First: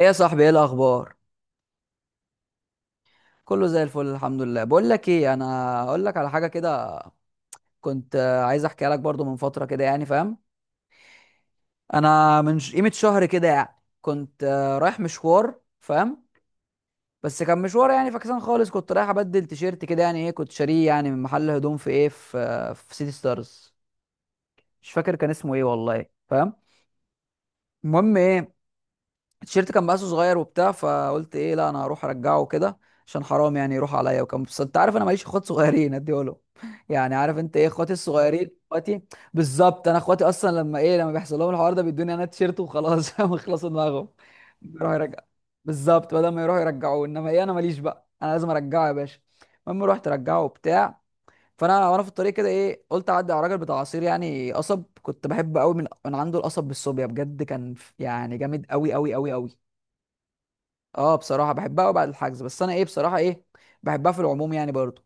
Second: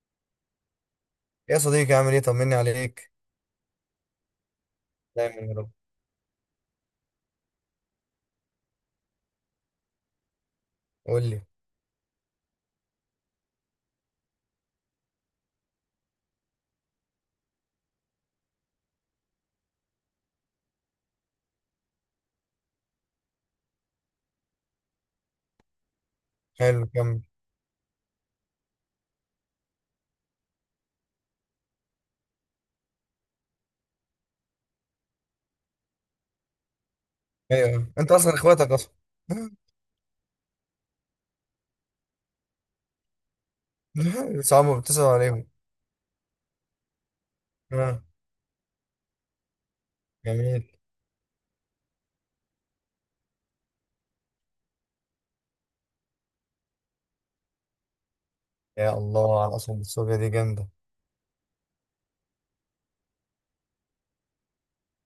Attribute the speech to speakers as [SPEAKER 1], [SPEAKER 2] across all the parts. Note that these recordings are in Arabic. [SPEAKER 1] ايه يا صاحبي؟ ايه الاخبار؟
[SPEAKER 2] يا صديقي عامل ايه؟ طمني عليك.
[SPEAKER 1] كله زي الفل الحمد لله. بقول لك ايه،
[SPEAKER 2] دايما يا رب.
[SPEAKER 1] انا اقول لك على حاجه كده. كنت عايز احكيها لك برضو من فتره كده يعني، فاهم؟
[SPEAKER 2] قول لي.
[SPEAKER 1] انا من قيمه شهر كده يعني. كنت رايح مشوار، فاهم؟ بس كان مشوار يعني فكسان خالص. كنت رايح ابدل تيشيرت كده يعني ايه، كنت شاريه يعني من محل هدوم في ايه في آه، في سيتي ستارز. مش فاكر كان اسمه ايه والله، فاهم؟
[SPEAKER 2] حلو، كمل.
[SPEAKER 1] المهم ايه، التيشيرت كان مقاسه صغير وبتاع، فقلت ايه، لا انا هروح ارجعه كده. عشان حرام يعني يروح عليا، وكان بس انت عارف انا ماليش اخوات صغيرين اديه له يعني عارف انت ايه اخواتي
[SPEAKER 2] ايوه انت اصلا
[SPEAKER 1] الصغيرين،
[SPEAKER 2] اخواتك اصلا.
[SPEAKER 1] اخواتي. بالظبط، انا اخواتي اصلا. لما بيحصل لهم الحوار ده بيدوني انا التيشيرت وخلاص فاهم؟ يخلصوا دماغهم.
[SPEAKER 2] صعب،
[SPEAKER 1] يروحوا
[SPEAKER 2] بتسأل
[SPEAKER 1] يرجع.
[SPEAKER 2] عليهم؟
[SPEAKER 1] بالظبط، بدل ما يروحوا يرجعوه انما ايه، انا ماليش
[SPEAKER 2] آه.
[SPEAKER 1] بقى، انا لازم ارجعه يا باشا. المهم رحت ارجعه
[SPEAKER 2] جميل.
[SPEAKER 1] وبتاع. فانا وانا في الطريق كده ايه، قلت اعدي على راجل بتاع عصير يعني قصب. كنت بحب قوي من عنده القصب بالصوبيا، بجد كان يعني جامد قوي
[SPEAKER 2] يا
[SPEAKER 1] قوي قوي
[SPEAKER 2] الله
[SPEAKER 1] قوي.
[SPEAKER 2] على الاصل، السورية دي جامدة.
[SPEAKER 1] اه بصراحه بحبها قوي بعد الحجز، بس انا ايه بصراحه ايه. بحبها في العموم يعني برضه.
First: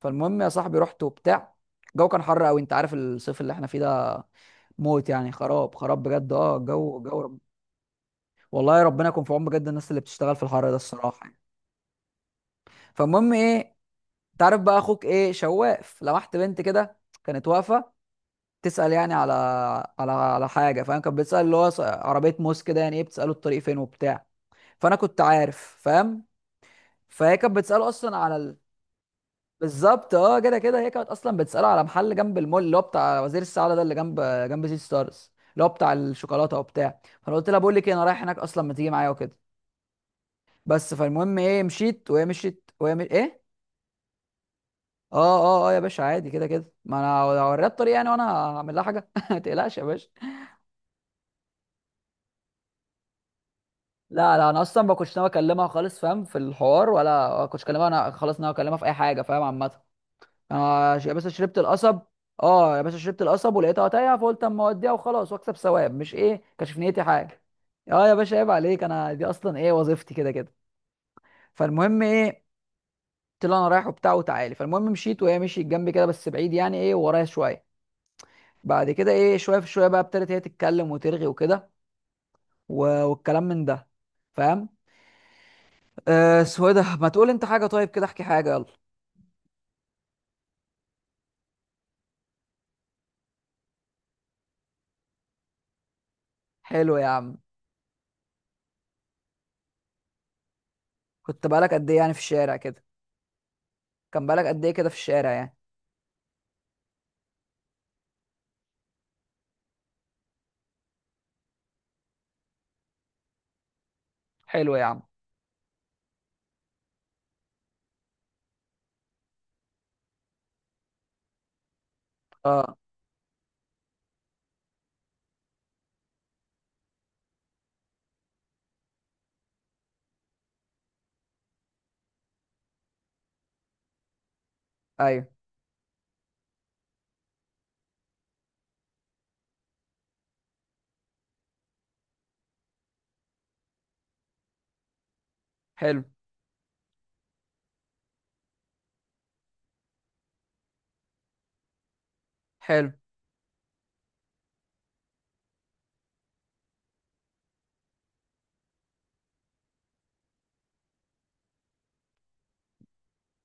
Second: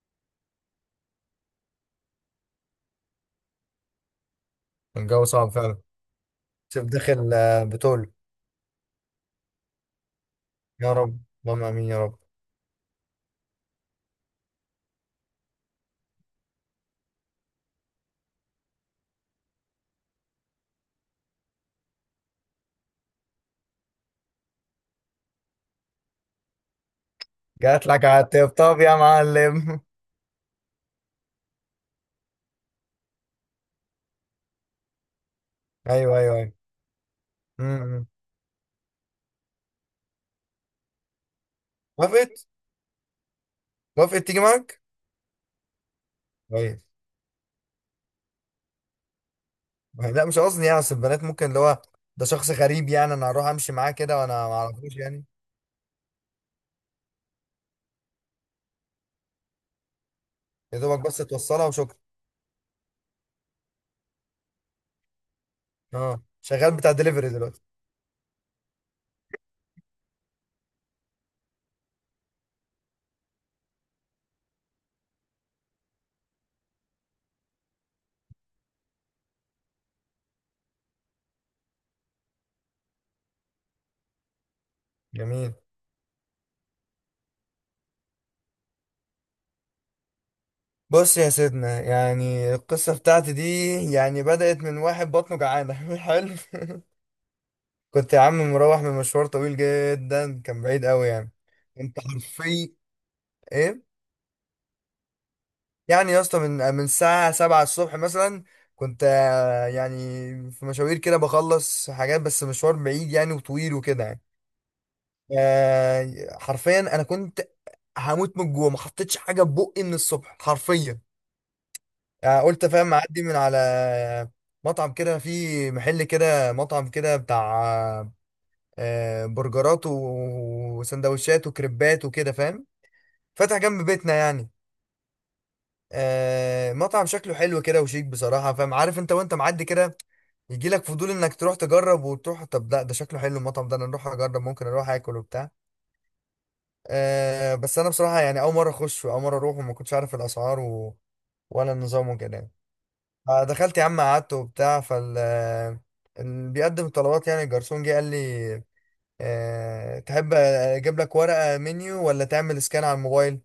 [SPEAKER 1] فالمهم يا صاحبي رحت وبتاع. الجو كان حر قوي، انت عارف الصيف اللي احنا فيه ده. موت
[SPEAKER 2] الجو
[SPEAKER 1] يعني
[SPEAKER 2] صعب
[SPEAKER 1] خراب
[SPEAKER 2] فعلا.
[SPEAKER 1] خراب بجد، اه
[SPEAKER 2] شوف
[SPEAKER 1] الجو الجو
[SPEAKER 2] داخل،
[SPEAKER 1] رب.
[SPEAKER 2] بتقول.
[SPEAKER 1] والله ربنا يكون في عون بجد، الناس اللي بتشتغل في الحر ده،
[SPEAKER 2] يا رب.
[SPEAKER 1] الصراحه يعني.
[SPEAKER 2] اللهم امين يا رب.
[SPEAKER 1] فالمهم ايه، انت عارف بقى اخوك ايه، شواف. لمحت بنت كده، كانت واقفه، تسال يعني على حاجه، فاهم؟ كانت بتسال اللي هو عربيه موس كده يعني ايه، بتساله الطريق فين وبتاع. فانا كنت عارف، فاهم؟ فهي كانت
[SPEAKER 2] جات
[SPEAKER 1] بتساله
[SPEAKER 2] لك
[SPEAKER 1] اصلا
[SPEAKER 2] على
[SPEAKER 1] على ال.
[SPEAKER 2] الطبطاب يا معلم.
[SPEAKER 1] بالظبط، اه كده كده هي كانت اصلا بتساله على محل جنب المول، اللي هو بتاع وزير السعاده ده، اللي جنب سيتي ستارز، اللي هو بتاع
[SPEAKER 2] ايوه ايوه ايوه.
[SPEAKER 1] الشوكولاته وبتاع. فانا قلت لها
[SPEAKER 2] م-
[SPEAKER 1] بقول لك إيه، انا
[SPEAKER 2] م.
[SPEAKER 1] رايح هناك اصلا، ما تيجي معايا وكده. بس فالمهم ايه، مشيت وهي
[SPEAKER 2] وافقت.
[SPEAKER 1] مشيت وهي مش... ايه.
[SPEAKER 2] وافقت تيجي معاك.
[SPEAKER 1] اه اه اه يا باشا عادي، كده كده
[SPEAKER 2] كويس.
[SPEAKER 1] ما انا هوريها الطريق يعني، وانا هعمل لها حاجه ما تقلقش يا باشا.
[SPEAKER 2] لا، مش قصدي يعني، اصل البنات ممكن اللي هو، ده شخص غريب يعني، انا هروح امشي معاه كده
[SPEAKER 1] لا
[SPEAKER 2] وانا
[SPEAKER 1] لا،
[SPEAKER 2] ما
[SPEAKER 1] انا اصلا ما
[SPEAKER 2] اعرفوش
[SPEAKER 1] كنتش
[SPEAKER 2] يعني.
[SPEAKER 1] ناوي اكلمها خالص، فاهم؟ في الحوار ولا كنتش اكلمها. انا خلاص ناوي اكلمها في اي حاجه، فاهم؟ عامه.
[SPEAKER 2] يا
[SPEAKER 1] آه
[SPEAKER 2] دوبك
[SPEAKER 1] يا
[SPEAKER 2] بس
[SPEAKER 1] باشا، شربت
[SPEAKER 2] توصلها وشكرا.
[SPEAKER 1] القصب. اه يا باشا، شربت القصب ولقيتها تايهه فقلت اما اوديها وخلاص واكسب ثواب، مش
[SPEAKER 2] اه،
[SPEAKER 1] ايه
[SPEAKER 2] شغال
[SPEAKER 1] كشف
[SPEAKER 2] بتاع
[SPEAKER 1] نيتي
[SPEAKER 2] دليفري
[SPEAKER 1] حاجه.
[SPEAKER 2] دلوقتي؟
[SPEAKER 1] اه يا باشا عيب عليك، انا دي اصلا ايه، وظيفتي كده كده. فالمهم ايه، قلت له انا رايح وبتاع وتعالي. فالمهم مشيت وهي مشيت جنبي كده، بس بعيد يعني ايه ورايا شويه. بعد كده ايه شويه في شويه بقى، ابتدت هي تتكلم وترغي وكده. والكلام من ده، فاهم؟
[SPEAKER 2] جميل.
[SPEAKER 1] اسمه إيه ده؟ ما تقول انت حاجه طيب كده، احكي حاجه يلا.
[SPEAKER 2] بص يا سيدنا، يعني القصة بتاعتي دي يعني بدأت من واحد بطنه جعانة. حلو.
[SPEAKER 1] حلو يا عم.
[SPEAKER 2] كنت يا عم مروح من مشوار طويل جدا، كان بعيد قوي يعني.
[SPEAKER 1] كنت بقالك قد ايه
[SPEAKER 2] انت
[SPEAKER 1] يعني في الشارع
[SPEAKER 2] حرفيا
[SPEAKER 1] كده؟
[SPEAKER 2] ايه
[SPEAKER 1] كان بقالك قد ايه كده في الشارع يعني؟
[SPEAKER 2] يعني يا اسطى؟ من الساعة 7 الصبح مثلا كنت، يعني في مشاوير كده بخلص حاجات، بس مشوار بعيد يعني وطويل وكده يعني.
[SPEAKER 1] حلو يا عم.
[SPEAKER 2] حرفيا انا كنت هموت من الجوع، ما حطيتش حاجة في بقي من الصبح حرفيا. يعني قلت
[SPEAKER 1] اه
[SPEAKER 2] فاهم، معدي من على مطعم كده، فيه محل كده، مطعم كده بتاع برجرات و- وسندوتشات وكريبات وكده فاهم، فاتح جنب بيتنا يعني.
[SPEAKER 1] ايوه
[SPEAKER 2] مطعم شكله حلو كده وشيك بصراحة فاهم. عارف انت وانت معدي كده يجي لك فضول انك تروح تجرب، وتروح طب لا ده شكله حلو المطعم ده، انا اروح اجرب، ممكن اروح اكل وبتاع.
[SPEAKER 1] حلو
[SPEAKER 2] بس انا بصراحة يعني اول مرة اخش واول مرة اروح، وما كنتش عارف الاسعار و، ولا النظام وكده يعني.
[SPEAKER 1] حلو.
[SPEAKER 2] دخلت يا عم، قعدت وبتاع، فال اللي بيقدم الطلبات يعني الجرسون جه قال لي، تحب اجيب لك ورقه منيو ولا تعمل سكان على الموبايل؟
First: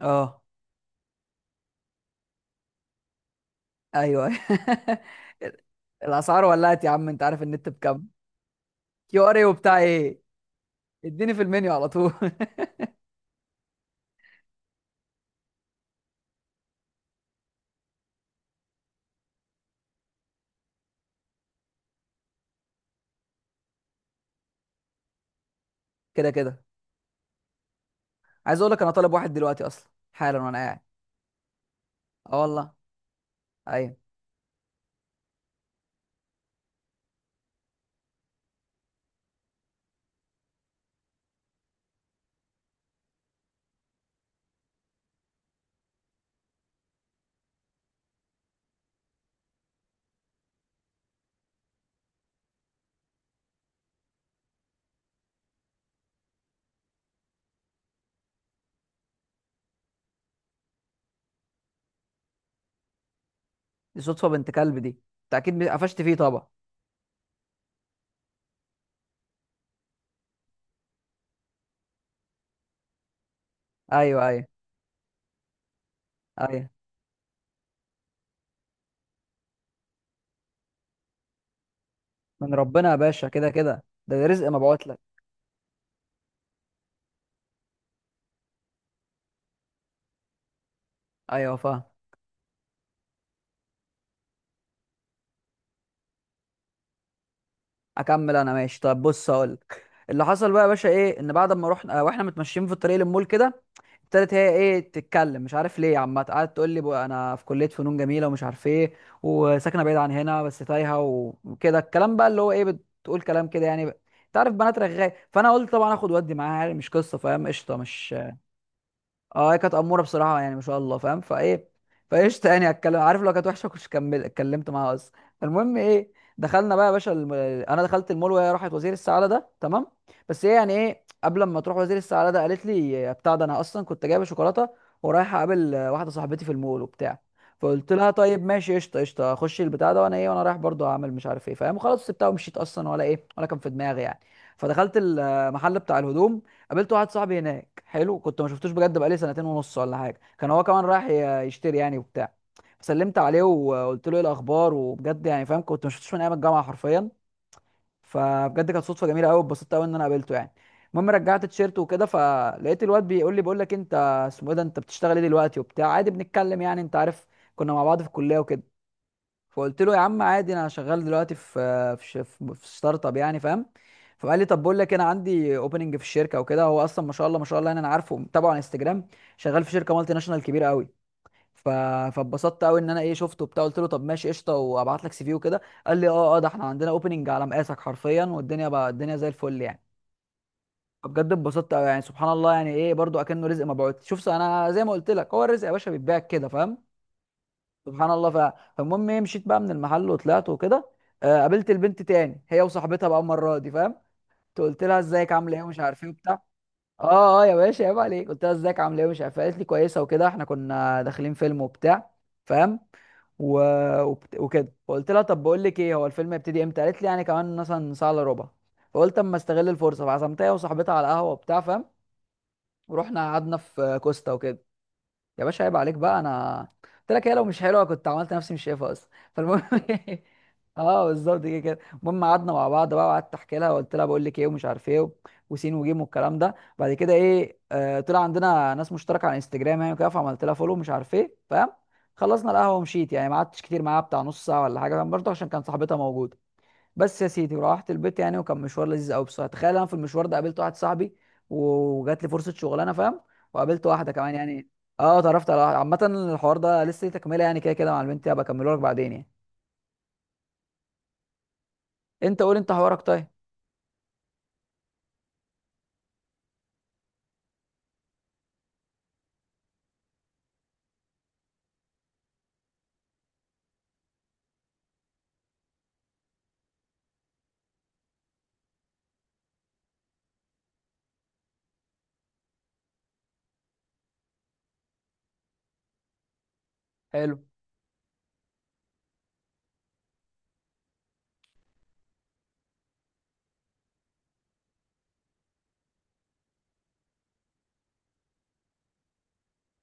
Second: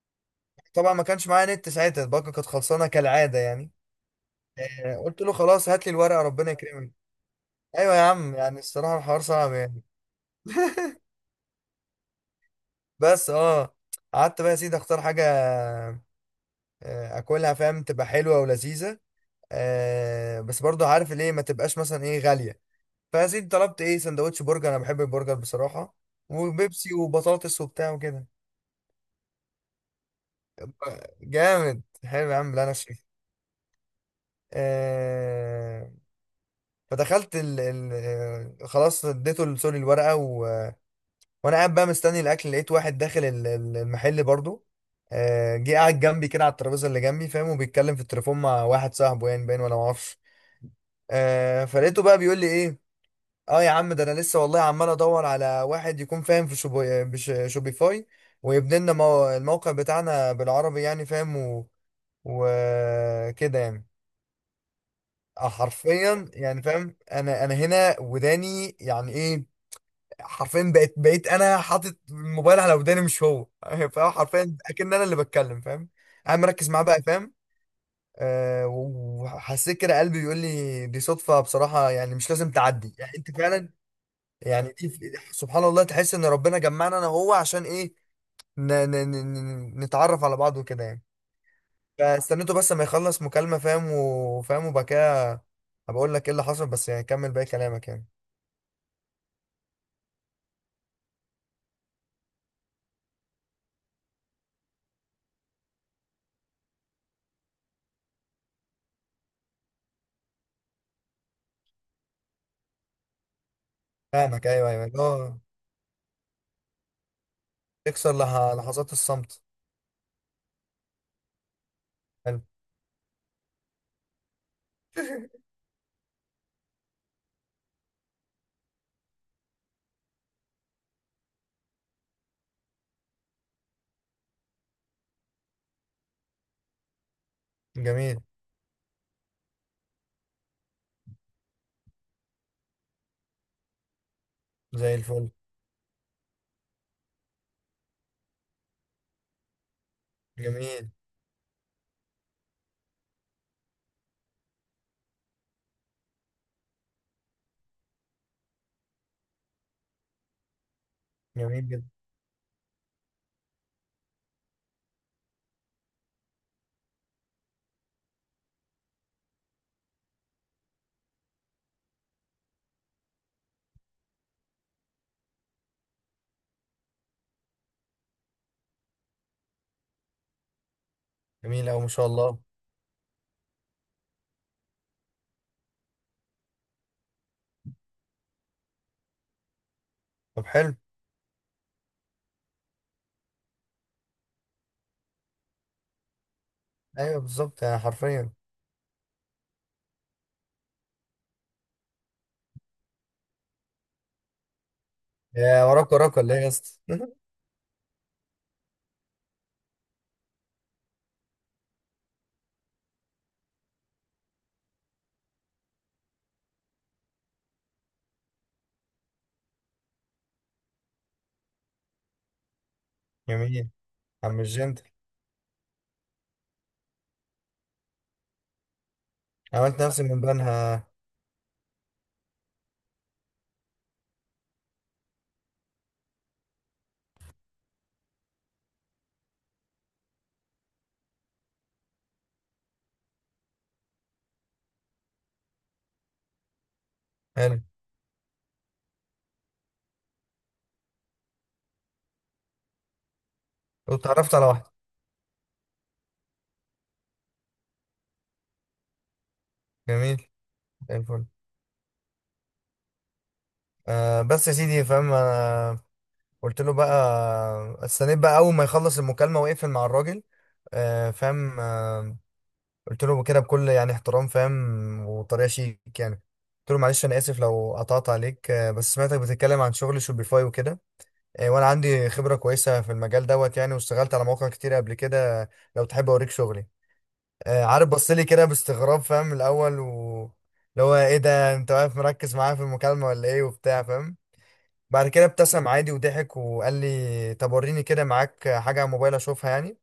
[SPEAKER 1] اه
[SPEAKER 2] طبعا ما كانش معايا نت ساعتها، الباقه كانت خلصانه كالعاده يعني.
[SPEAKER 1] ايوه
[SPEAKER 2] قلت له
[SPEAKER 1] أيوة.
[SPEAKER 2] خلاص هات لي الورقه
[SPEAKER 1] الاسعار
[SPEAKER 2] ربنا
[SPEAKER 1] ولعت يا
[SPEAKER 2] يكرمك.
[SPEAKER 1] عم، انت عارف النت
[SPEAKER 2] ايوه يا
[SPEAKER 1] بكام؟
[SPEAKER 2] عم، يعني الصراحه الحوار
[SPEAKER 1] QR اي
[SPEAKER 2] صعب
[SPEAKER 1] وبتاع
[SPEAKER 2] يعني.
[SPEAKER 1] ايه، اديني في المنيو على طول
[SPEAKER 2] بس اه قعدت بقى يا سيدي اختار حاجه، اكلها فاهم تبقى حلوه ولذيذه، بس برضو عارف ليه ما تبقاش مثلا ايه غاليه. فيا سيدي طلبت ايه؟ سندوتش برجر، انا بحب البرجر بصراحه،
[SPEAKER 1] كده كده.
[SPEAKER 2] وبيبسي وبطاطس وبتاع وكده.
[SPEAKER 1] عايز اقول لك انا طالب واحد دلوقتي اصلا حالا وانا قاعد.
[SPEAKER 2] جامد، حلو
[SPEAKER 1] اه
[SPEAKER 2] يا عم. لا انا
[SPEAKER 1] والله.
[SPEAKER 2] شايف.
[SPEAKER 1] ايوه.
[SPEAKER 2] آه... فدخلت خلاص اديته سوري الورقه و، وانا قاعد بقى مستني الاكل، لقيت واحد داخل المحل برضو، جه قاعد جنبي كده على الترابيزه اللي جنبي فاهم، وبيتكلم في التليفون مع واحد صاحبه يعني، باين ولا معرفش. فلقيته بقى بيقول لي ايه، اه يا عم ده انا لسه والله عمال ادور على واحد يكون فاهم في شوبيفاي، ويبني لنا الموقع بتاعنا بالعربي يعني فاهم، و، وكده يعني.
[SPEAKER 1] دي صدفه بنت كلب دي. انت
[SPEAKER 2] اه
[SPEAKER 1] اكيد قفشت فيه
[SPEAKER 2] حرفيا
[SPEAKER 1] طبعا.
[SPEAKER 2] يعني فاهم، انا هنا وداني يعني ايه. حرفيا بقيت انا حاطط الموبايل على وداني مش هو. فاهم،
[SPEAKER 1] ايوه ايوه
[SPEAKER 2] حرفيا اكن انا اللي بتكلم فاهم. انا
[SPEAKER 1] ايوه.
[SPEAKER 2] مركز معاه بقى فاهم. آه، وحسيت كده قلبي بيقول لي دي صدفة بصراحة، يعني مش لازم
[SPEAKER 1] من ربنا
[SPEAKER 2] تعدي
[SPEAKER 1] يا
[SPEAKER 2] يعني
[SPEAKER 1] باشا،
[SPEAKER 2] انت
[SPEAKER 1] كده
[SPEAKER 2] فعلا.
[SPEAKER 1] كده ده رزق
[SPEAKER 2] يعني
[SPEAKER 1] مبعوت
[SPEAKER 2] دي
[SPEAKER 1] لك.
[SPEAKER 2] سبحان الله، تحس ان ربنا جمعنا انا وهو عشان ايه؟ نتعرف على بعض وكده يعني.
[SPEAKER 1] ايوه فاهم.
[SPEAKER 2] فاستنيته بس ما يخلص مكالمة فاهم، وفاهم وبكاه. هبقول لك ايه اللي حصل، بس يعني كمل باقي كلامك يعني.
[SPEAKER 1] اكمل، انا ماشي. طب بص اقول لك. اللي حصل بقى يا باشا ايه، ان بعد ما رحنا واحنا متمشيين في الطريق للمول كده. ابتدت هي ايه تتكلم، مش عارف ليه، عم قعدت تقول لي بقى انا في كليه فنون جميله ومش عارف ايه. وساكنه بعيد عن هنا بس تايهه. وكده الكلام بقى اللي هو ايه، بتقول كلام كده يعني انت
[SPEAKER 2] فاهمك،
[SPEAKER 1] عارف
[SPEAKER 2] ايوه
[SPEAKER 1] بنات
[SPEAKER 2] ايوه، اللي
[SPEAKER 1] رغاية،
[SPEAKER 2] هو
[SPEAKER 1] فانا قلت طبعا اخد ودي معاها يعني، مش قصه فاهم، قشطه
[SPEAKER 2] تكسر
[SPEAKER 1] مش.
[SPEAKER 2] لحظات الصمت.
[SPEAKER 1] اه هي كانت اموره بصراحه يعني، ما شاء الله، فاهم؟ فايه.
[SPEAKER 2] حلو.
[SPEAKER 1] فايش يعني، اتكلم عارف لو كانت وحشه كنتش كمل اتكلمت معاها اصلا. المهم ايه، دخلنا بقى يا باشا الم. انا دخلت المول وهي راحت وزير السعاده ده تمام. بس هي يعني ايه، قبل ما تروح وزير السعاده ده قالت لي بتاع، ده انا اصلا كنت جايبه شوكولاته ورايح اقابل واحده صاحبتي في المول وبتاع. فقلت لها
[SPEAKER 2] جميل.
[SPEAKER 1] طيب، ماشي قشطه قشطه اخش البتاع ده، وانا رايح برضو اعمل مش عارف ايه، فاهم؟ وخلاص سبتها ومشيت اصلا، ولا ايه ولا كان في دماغي يعني. فدخلت
[SPEAKER 2] زي الفل.
[SPEAKER 1] المحل بتاع الهدوم. قابلت واحد صاحبي هناك حلو، كنت ما شفتوش بجد بقالي سنتين ونص ولا حاجه. كان هو كمان
[SPEAKER 2] جميل.
[SPEAKER 1] رايح يشتري يعني وبتاع. فسلمت عليه وقلت له ايه الاخبار، وبجد يعني، فاهم؟ كنت ما شفتوش من ايام الجامعه حرفيا. فبجد كانت صدفه جميله قوي، اتبسطت قوي ان انا قابلته يعني. المهم رجعت
[SPEAKER 2] جميل
[SPEAKER 1] تيشيرت
[SPEAKER 2] جدا.
[SPEAKER 1] وكده، فلقيت الواد بيقول لي بقول لك انت اسمه ايه ده، انت بتشتغل ايه دلوقتي وبتاع، عادي بنتكلم يعني انت عارف. كنا مع بعض في الكليه وكده. فقلت له يا عم عادي، انا شغال دلوقتي في ستارت اب يعني، فاهم؟ فقال لي طب بقول لك انا عندي اوبننج في الشركه وكده. هو اصلا ما شاء الله ما شاء الله يعني، انا عارفه متابعه على انستجرام. شغال في شركه مالتي ناشونال كبيره قوي. ف.
[SPEAKER 2] جميل قوي ما شاء الله.
[SPEAKER 1] فاتبسطت قوي ان انا ايه شفته وبتاع، قلت له طب ماشي قشطه وابعت لك CV وكده. قال لي اه اه، ده احنا عندنا اوبننج على مقاسك حرفيا، والدنيا بقى الدنيا زي الفل يعني.
[SPEAKER 2] طب حلو.
[SPEAKER 1] بجد اتبسطت قوي يعني، سبحان الله يعني ايه، برضو اكنه رزق مبعوث. شوف انا زي ما قلت لك، هو الرزق يا باشا بيتباع كده، فاهم؟
[SPEAKER 2] ايوه بالظبط يعني
[SPEAKER 1] سبحان الله.
[SPEAKER 2] حرفيا.
[SPEAKER 1] فالمهم ايه، مشيت بقى من المحل وطلعت وكده. قابلت البنت تاني هي وصاحبتها بقى المره دي، فاهم؟ قلت لها ازيك عامله ايه
[SPEAKER 2] يا
[SPEAKER 1] ومش
[SPEAKER 2] وراك
[SPEAKER 1] عارف ايه
[SPEAKER 2] وراك ولا ايه
[SPEAKER 1] وبتاع.
[SPEAKER 2] يا اسطى؟
[SPEAKER 1] اه اه يا باشا عيب عليك، قلت لها ازيك عامله ايه ومش عارف إيه. قالت لي كويسه وكده، احنا كنا داخلين فيلم وبتاع، فاهم؟ و. وكده فقلت لها طب بقول لك ايه، هو الفيلم هيبتدي امتى؟ قالت لي يعني كمان مثلا ساعه الا ربع. فقلت اما استغل الفرصه، فعزمتها هي وصاحبتها على قهوه وبتاع، فاهم؟ ورحنا قعدنا
[SPEAKER 2] جميل.
[SPEAKER 1] في كوستا
[SPEAKER 2] عم
[SPEAKER 1] وكده.
[SPEAKER 2] الجنت.
[SPEAKER 1] يا باشا عيب عليك بقى، انا قلت لك هي لو مش حلوه كنت عملت نفسي مش شايفها اصلا، فالمهم
[SPEAKER 2] عملت نفسي من بنها.
[SPEAKER 1] اه بالظبط، كده كده المهم قعدنا مع بعض بقى، وقعدت احكي لها وقلت لها بقول لك ايه ومش عارف ايه وسين وجيم والكلام ده، بعد كده ايه طلع عندنا ناس مشتركه على انستجرام يعني وكده، فعملت لها فولو مش عارف ايه، فاهم؟ خلصنا القهوه ومشيت يعني، ما قعدتش كتير معاها بتاع، نص ساعه ولا حاجه، فاهم؟ برضه عشان كان صاحبتها موجوده. بس يا سيدي،
[SPEAKER 2] حلو.
[SPEAKER 1] وروحت البيت يعني، وكان مشوار لذيذ قوي بصراحه. تخيل انا في المشوار ده قابلت واحد صاحبي، وجات لي فرصه شغلانه، فاهم؟ وقابلت واحده كمان
[SPEAKER 2] واتعرفت على
[SPEAKER 1] يعني.
[SPEAKER 2] واحدة.
[SPEAKER 1] اه اتعرفت على واحده عامه. الحوار ده لسه ليه تكمله يعني، كده كده مع البنت هبقى اكمله لك بعدين يعني.
[SPEAKER 2] جميل. زي الفل.
[SPEAKER 1] انت قول انت حوارك، طيب.
[SPEAKER 2] آه بس يا سيدي فاهم انا قلت له بقى، استنيت بقى اول ما يخلص المكالمه ويقفل مع الراجل، فاهم، قلت له كده بكل يعني احترام فاهم، وطريقه شيك يعني. قلت له معلش انا اسف لو قطعت عليك، بس سمعتك بتتكلم عن شغل شوبيفاي وكده، وانا عندي خبره كويسه في المجال دوت يعني، واشتغلت على مواقع كتير قبل كده، لو تحب اوريك شغلي.
[SPEAKER 1] حلو.
[SPEAKER 2] عارف بص لي كده باستغراب فاهم الاول، و اللي هو ايه ده، انت واقف مركز معايا في المكالمه ولا ايه وبتاع فاهم. بعد كده ابتسم عادي وضحك وقال لي طب وريني كده معاك حاجة على موبايل اشوفها يعني.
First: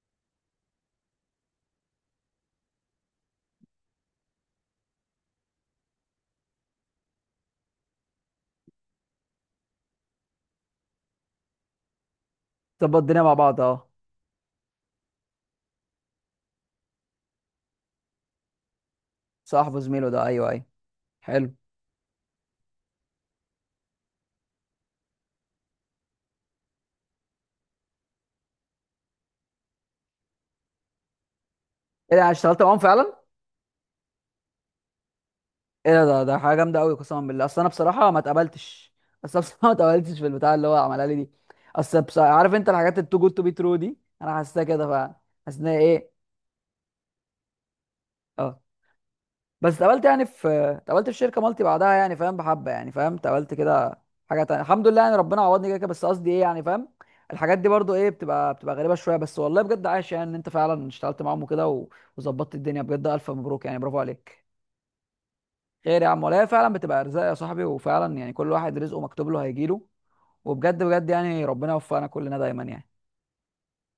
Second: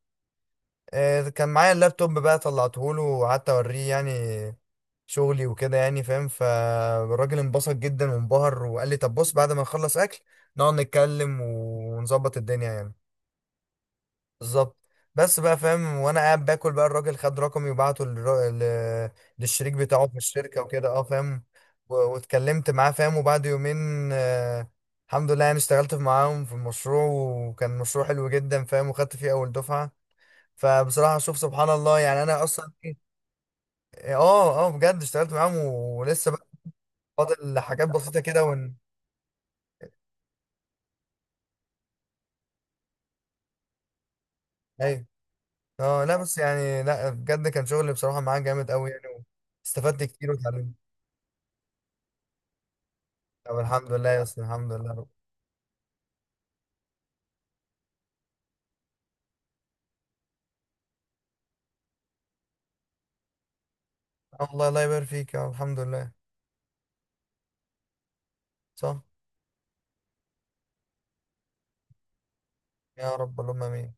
[SPEAKER 2] كان معايا اللابتوب بقى، طلعته له وقعدت اوريه يعني شغلي وكده يعني فاهم. فالراجل انبسط جدا وانبهر وقال لي طب بص، بعد ما نخلص اكل نقعد نتكلم ونظبط الدنيا يعني.
[SPEAKER 1] ظبط الدنيا مع بعض اه.
[SPEAKER 2] بالظبط. بس بقى فاهم، وانا قاعد باكل بقى الراجل خد رقمي وبعته للشريك
[SPEAKER 1] صاحبه
[SPEAKER 2] بتاعه
[SPEAKER 1] زميله
[SPEAKER 2] في
[SPEAKER 1] ده، ايوه
[SPEAKER 2] الشركه
[SPEAKER 1] ايوه.
[SPEAKER 2] وكده، اه فاهم،
[SPEAKER 1] حلو.
[SPEAKER 2] و- واتكلمت معاه فاهم، وبعد يومين آه الحمد لله يعني اشتغلت معاهم في المشروع، وكان مشروع حلو جدا فاهم، وخدت فيه اول دفعه. فبصراحه شوف سبحان الله
[SPEAKER 1] ايه ده؟
[SPEAKER 2] يعني
[SPEAKER 1] أنا
[SPEAKER 2] انا
[SPEAKER 1] اشتغلت
[SPEAKER 2] اصلا
[SPEAKER 1] معاهم فعلا؟
[SPEAKER 2] اه اه بجد اشتغلت معاهم،
[SPEAKER 1] ايه
[SPEAKER 2] و-
[SPEAKER 1] ده ده
[SPEAKER 2] ولسه
[SPEAKER 1] ده
[SPEAKER 2] بقى
[SPEAKER 1] حاجه جامده قوي، قسما بالله
[SPEAKER 2] فاضل
[SPEAKER 1] اصل انا
[SPEAKER 2] حاجات
[SPEAKER 1] بصراحه ما
[SPEAKER 2] بسيطه كده ون...
[SPEAKER 1] اتقبلتش. اصل أنا بصراحه ما اتقبلتش في البتاع اللي هو عملها لي دي. اصل بصراحة عارف انت، الحاجات التو جود تو بي ترو دي انا حاسسها كده
[SPEAKER 2] ايوه.
[SPEAKER 1] فعلا. حاسس ان هي
[SPEAKER 2] اه
[SPEAKER 1] ايه.
[SPEAKER 2] لا بس يعني، لا بجد كان شغل بصراحه معاه
[SPEAKER 1] اه
[SPEAKER 2] جامد قوي يعني،
[SPEAKER 1] بس
[SPEAKER 2] استفدت
[SPEAKER 1] اتقابلت يعني
[SPEAKER 2] كتير
[SPEAKER 1] في.
[SPEAKER 2] وتعلمت.
[SPEAKER 1] اتقابلت في شركه مالتي بعدها يعني، فاهم؟ بحبه يعني، فاهم؟ اتقابلت
[SPEAKER 2] طب الحمد
[SPEAKER 1] كده.
[SPEAKER 2] لله يا اسطى،
[SPEAKER 1] حاجه تانية
[SPEAKER 2] الحمد
[SPEAKER 1] الحمد
[SPEAKER 2] لله
[SPEAKER 1] لله
[SPEAKER 2] رب.
[SPEAKER 1] يعني، ربنا عوضني كده كده، بس قصدي ايه يعني، فاهم؟ الحاجات دي برضو ايه، بتبقى غريبه شويه، بس والله بجد عايش يعني ان انت فعلا اشتغلت معاهم وكده وظبطت الدنيا، بجد الف مبروك يعني، برافو عليك.
[SPEAKER 2] آه والله، الله يبارك فيك يا رب، الحمد
[SPEAKER 1] خير يا
[SPEAKER 2] لله.
[SPEAKER 1] عم، ولا هي فعلا بتبقى ارزاق يا صاحبي، وفعلا يعني كل واحد رزقه
[SPEAKER 2] صح.
[SPEAKER 1] مكتوب له هيجيله. وبجد بجد يعني، ربنا يوفقنا كلنا دايما يعني.
[SPEAKER 2] يا رب اللهم امين.